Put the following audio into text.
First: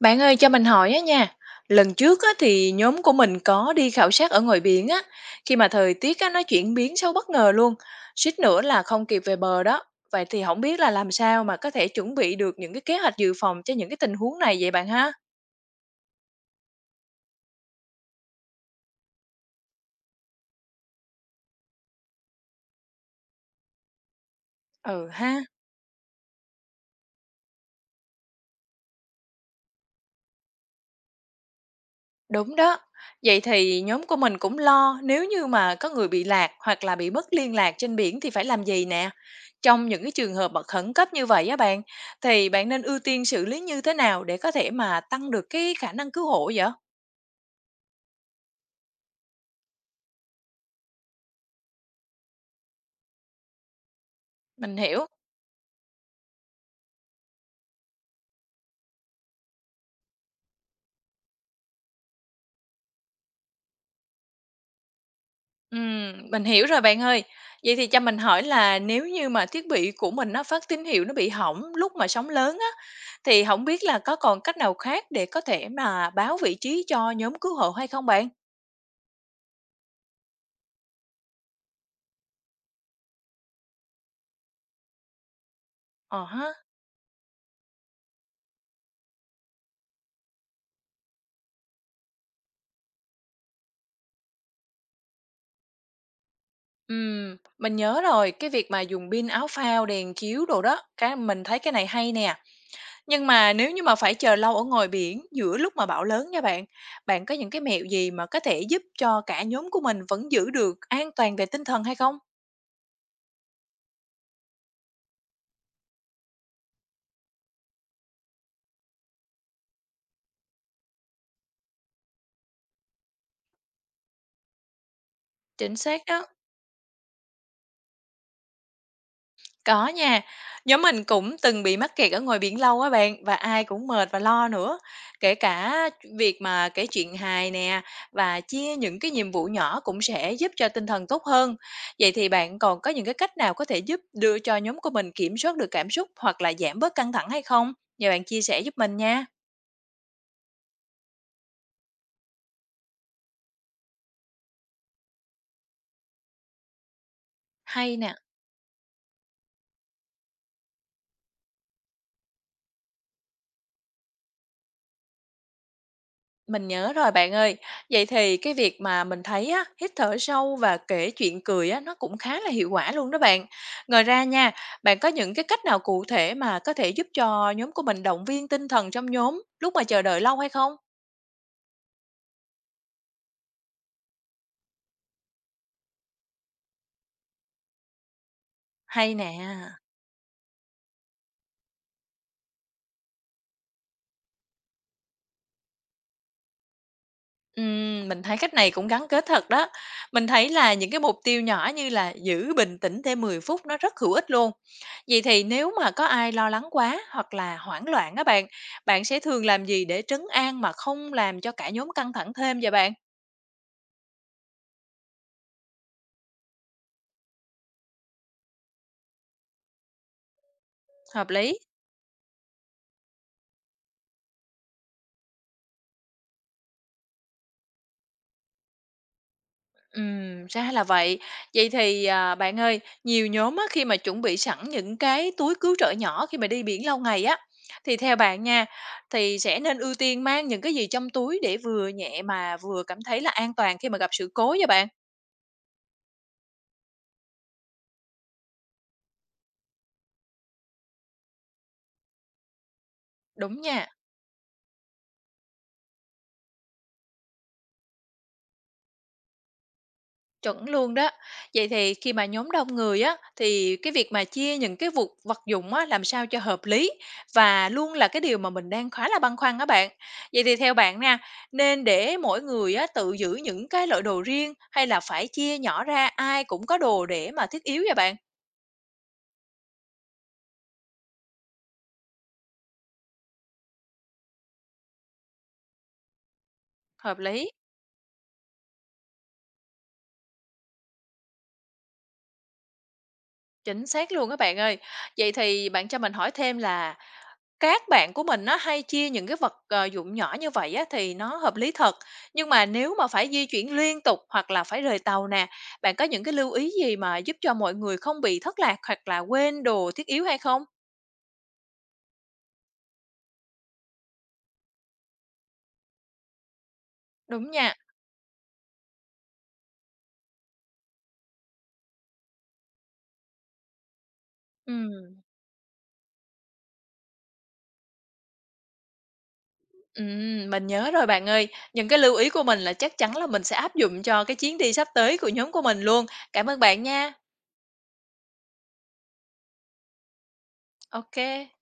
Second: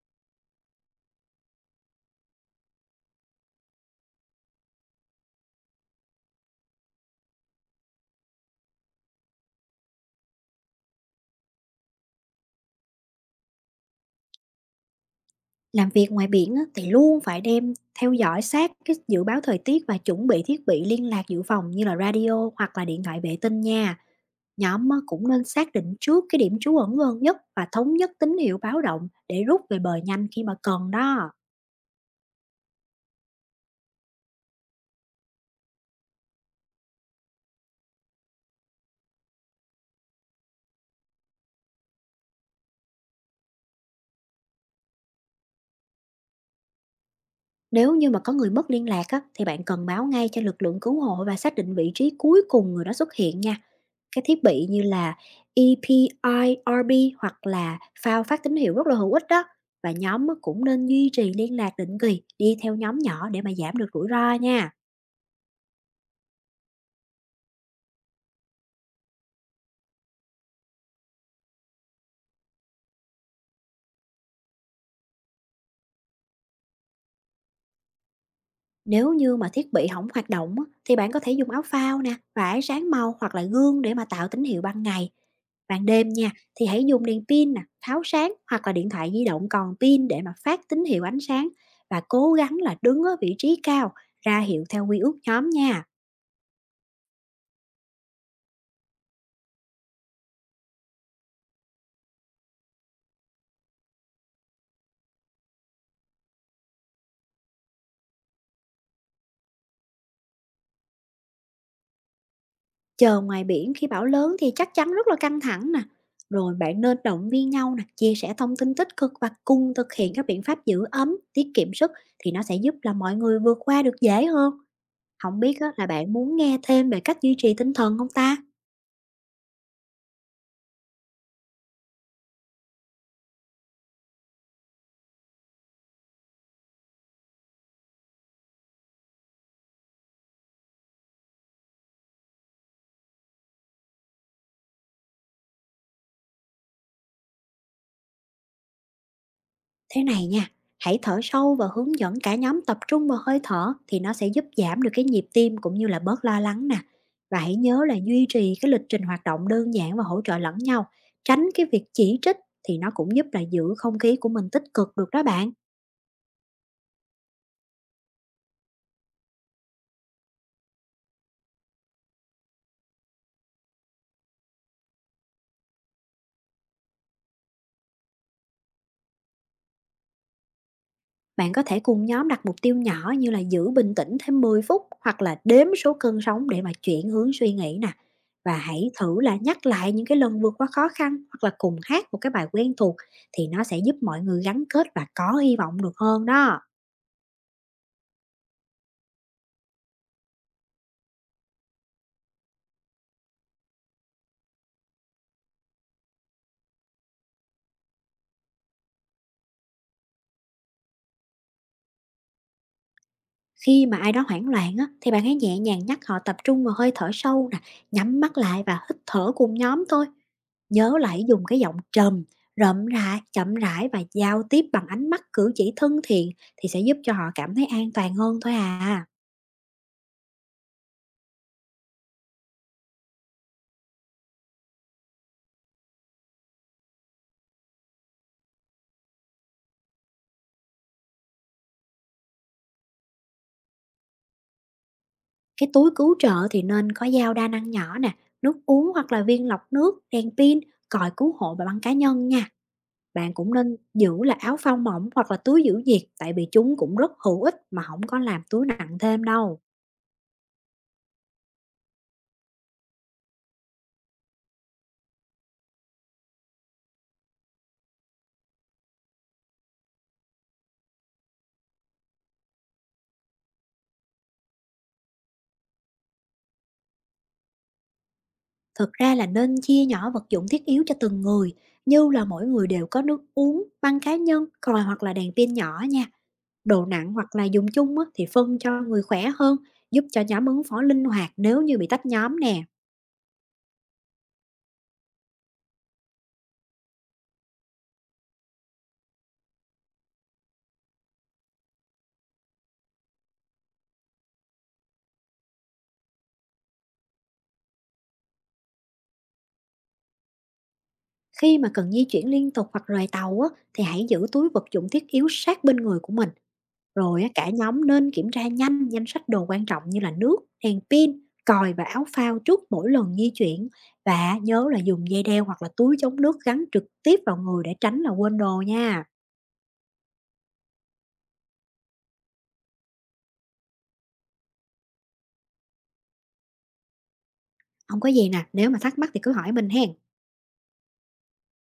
Bạn ơi cho mình hỏi á nha, lần trước á thì nhóm của mình có đi khảo sát ở ngoài biển á, khi mà thời tiết á nó chuyển biến sâu bất ngờ luôn, suýt nữa là không kịp về bờ đó. Vậy thì không biết là làm sao mà có thể chuẩn bị được những cái kế hoạch dự phòng cho những cái tình huống này vậy bạn ha? Làm việc ngoài biển á, thì luôn phải đem theo dõi sát cái dự báo thời tiết và chuẩn bị thiết bị liên lạc dự phòng như là radio hoặc là điện thoại vệ tinh nha. Nhóm á, Ừ cũng ha. nên xác định trước cái điểm trú ẩn gần nhất và thống nhất tín hiệu báo động để rút về bờ nhanh khi mà cần đó. Đúng đó. Vậy thì nhóm của mình cũng lo nếu như mà có người bị lạc hoặc là bị mất liên lạc trên biển thì phải làm gì nè? Trong những cái trường hợp mà khẩn cấp như vậy á bạn, thì bạn nên ưu tiên xử lý như thế nào để có thể mà tăng được cái khả năng cứu hộ vậy? Nếu như mà có người mất liên lạc á, thì bạn cần báo ngay cho lực lượng cứu hộ và xác định vị trí cuối cùng người đó xuất hiện nha. Cái thiết bị Mình như hiểu. là EPIRB hoặc là phao phát tín hiệu rất là hữu ích đó. Và nhóm á, cũng nên duy trì liên lạc định kỳ, đi theo nhóm nhỏ để mà giảm được rủi ro nha. Mình hiểu rồi bạn ơi. Vậy thì cho mình hỏi là nếu như mà thiết bị của mình nó phát tín hiệu nó bị hỏng lúc mà sóng lớn á, thì không biết là có còn cách nào khác để có thể mà báo vị trí cho nhóm cứu hộ hay không bạn? Nếu như mà thiết bị không hoạt động á, thì bạn có thể dùng áo phao nè, và ánh sáng màu hoặc là gương để mà tạo tín hiệu ban ngày. Ban đêm Ờ nha, ha. thì hãy dùng đèn pin nè, pháo sáng hoặc là điện thoại di động còn pin để mà phát tín hiệu ánh sáng, và cố gắng là đứng ở vị trí cao, ra hiệu theo quy ước nhóm nha. Mình nhớ rồi, cái việc mà dùng pin áo phao, đèn chiếu đồ đó, cái mình thấy cái này hay nè. Nhưng mà nếu như mà phải chờ lâu ở ngoài biển giữa lúc mà bão lớn nha bạn, bạn có những cái mẹo gì mà có thể giúp cho cả nhóm của mình vẫn giữ được an toàn về tinh thần hay không? Chờ ngoài biển khi bão lớn thì chắc chắn rất là căng thẳng nè. Rồi bạn nên động viên nhau nè, chia sẻ thông tin tích cực và cùng thực hiện các biện pháp giữ ấm, tiết kiệm sức thì nó sẽ giúp là mọi người vượt qua được dễ hơn. Không biết á, Chính là xác bạn đó. muốn nghe thêm về cách duy trì tinh thần không ta? Có nha, nhóm mình cũng từng bị mắc kẹt ở ngoài biển lâu á bạn, và ai cũng mệt và lo nữa. Kể cả việc mà kể chuyện hài nè và chia những cái nhiệm vụ nhỏ cũng sẽ giúp cho tinh thần tốt hơn. Vậy thì bạn còn có những cái cách nào có thể giúp đưa cho nhóm của mình kiểm soát được cảm xúc hoặc là giảm bớt căng thẳng hay không? Nhờ bạn chia sẻ giúp mình nha. Thế này nha, hãy thở sâu và hướng dẫn cả nhóm tập trung vào hơi thở thì nó sẽ giúp giảm được cái nhịp tim cũng như là bớt lo lắng nè. Và hãy nhớ là Hay nè. duy trì cái lịch trình hoạt động đơn giản và hỗ trợ lẫn nhau, tránh cái việc chỉ trích thì nó cũng giúp là giữ không khí của mình tích cực được đó bạn. Mình nhớ rồi bạn ơi. Vậy thì cái việc mà mình thấy á, hít thở sâu và kể chuyện cười á, nó cũng khá là hiệu quả luôn đó bạn. Ngoài ra nha, bạn có những cái cách nào cụ thể mà có thể giúp cho nhóm của mình động viên tinh thần trong nhóm lúc mà chờ đợi lâu hay không? Bạn có thể cùng nhóm đặt mục tiêu nhỏ như là giữ bình tĩnh thêm 10 phút hoặc là đếm số cân sóng để mà chuyển hướng suy nghĩ nè. Và hãy Hay thử là nhắc nè. lại những cái lần vượt qua khó khăn hoặc là cùng hát một cái bài quen thuộc thì nó sẽ giúp mọi người gắn kết và có hy vọng được hơn đó. Mình thấy cách này cũng gắn kết thật đó. Mình thấy là những cái mục tiêu nhỏ như là giữ bình tĩnh thêm 10 phút nó rất hữu ích luôn. Vậy thì nếu mà có ai lo lắng quá hoặc là hoảng loạn á bạn, bạn sẽ thường làm gì để trấn an mà không làm cho cả nhóm căng thẳng thêm vậy bạn? Khi mà ai đó hoảng loạn á, thì bạn hãy nhẹ nhàng nhắc họ tập trung vào hơi thở sâu nè, nhắm mắt lại và hít thở cùng nhóm thôi. Nhớ là hãy Hợp dùng lý. cái giọng trầm, rậm rãi, chậm rãi và giao tiếp bằng ánh mắt, cử chỉ thân thiện thì sẽ giúp cho họ cảm thấy an toàn hơn thôi à. Ra là vậy. Vậy thì, à, bạn ơi, nhiều nhóm á, khi mà chuẩn bị sẵn những cái túi cứu trợ nhỏ khi mà đi biển lâu ngày á, thì theo bạn nha, thì sẽ nên ưu tiên mang những cái gì trong túi để vừa nhẹ mà vừa cảm thấy là an toàn khi mà gặp sự cố nha bạn? Cái túi cứu trợ thì nên có dao đa năng nhỏ nè, nước uống hoặc là viên lọc nước, đèn pin, còi cứu hộ và băng cá nhân nha. Bạn cũng Đúng nên nha. giữ là áo phao mỏng hoặc là túi giữ nhiệt, tại vì chúng cũng rất hữu ích mà không có làm túi nặng thêm đâu. Chuẩn luôn đó. Vậy thì khi mà nhóm đông người á, thì cái việc mà chia những cái vật dụng á, làm sao cho hợp lý và luôn là cái điều mà mình đang khá là băn khoăn á bạn. Vậy thì theo bạn nha, nên để mỗi người á, tự giữ những cái loại đồ riêng hay là phải chia nhỏ ra ai cũng có đồ để mà thiết yếu vậy bạn? Thực ra là nên chia nhỏ vật dụng thiết yếu cho từng người, như là mỗi người đều có nước uống, băng cá nhân, còi hoặc là đèn pin nhỏ nha. Đồ nặng Hợp hoặc là lý. dùng chung á, thì phân cho người khỏe hơn, giúp cho nhóm ứng phó linh hoạt nếu như bị tách nhóm nè. Chính xác luôn các bạn ơi. Vậy thì bạn cho mình hỏi thêm là các bạn của mình nó hay chia những cái vật dụng nhỏ như vậy á, thì nó hợp lý thật. Nhưng mà nếu mà phải di chuyển liên tục hoặc là phải rời tàu nè, bạn có những cái lưu ý gì mà giúp cho mọi người không bị thất lạc hoặc là quên đồ thiết yếu hay không? Khi mà cần di chuyển liên tục hoặc rời tàu á, thì hãy giữ túi vật dụng thiết yếu sát bên người của mình. Rồi á, cả Đúng nha. nhóm nên kiểm tra nhanh danh sách đồ quan trọng như là nước, đèn pin, còi và áo phao trước mỗi lần di chuyển. Và nhớ là dùng Ừm, dây đeo hoặc là túi chống nước gắn trực tiếp vào người để tránh là quên đồ nha. mình nhớ rồi bạn ơi. Những cái lưu ý của mình là chắc chắn là mình sẽ áp dụng cho cái chuyến đi sắp tới của nhóm của mình luôn. Cảm ơn bạn nha. Không có gì nè, nếu mà thắc mắc thì cứ hỏi mình hen. OK.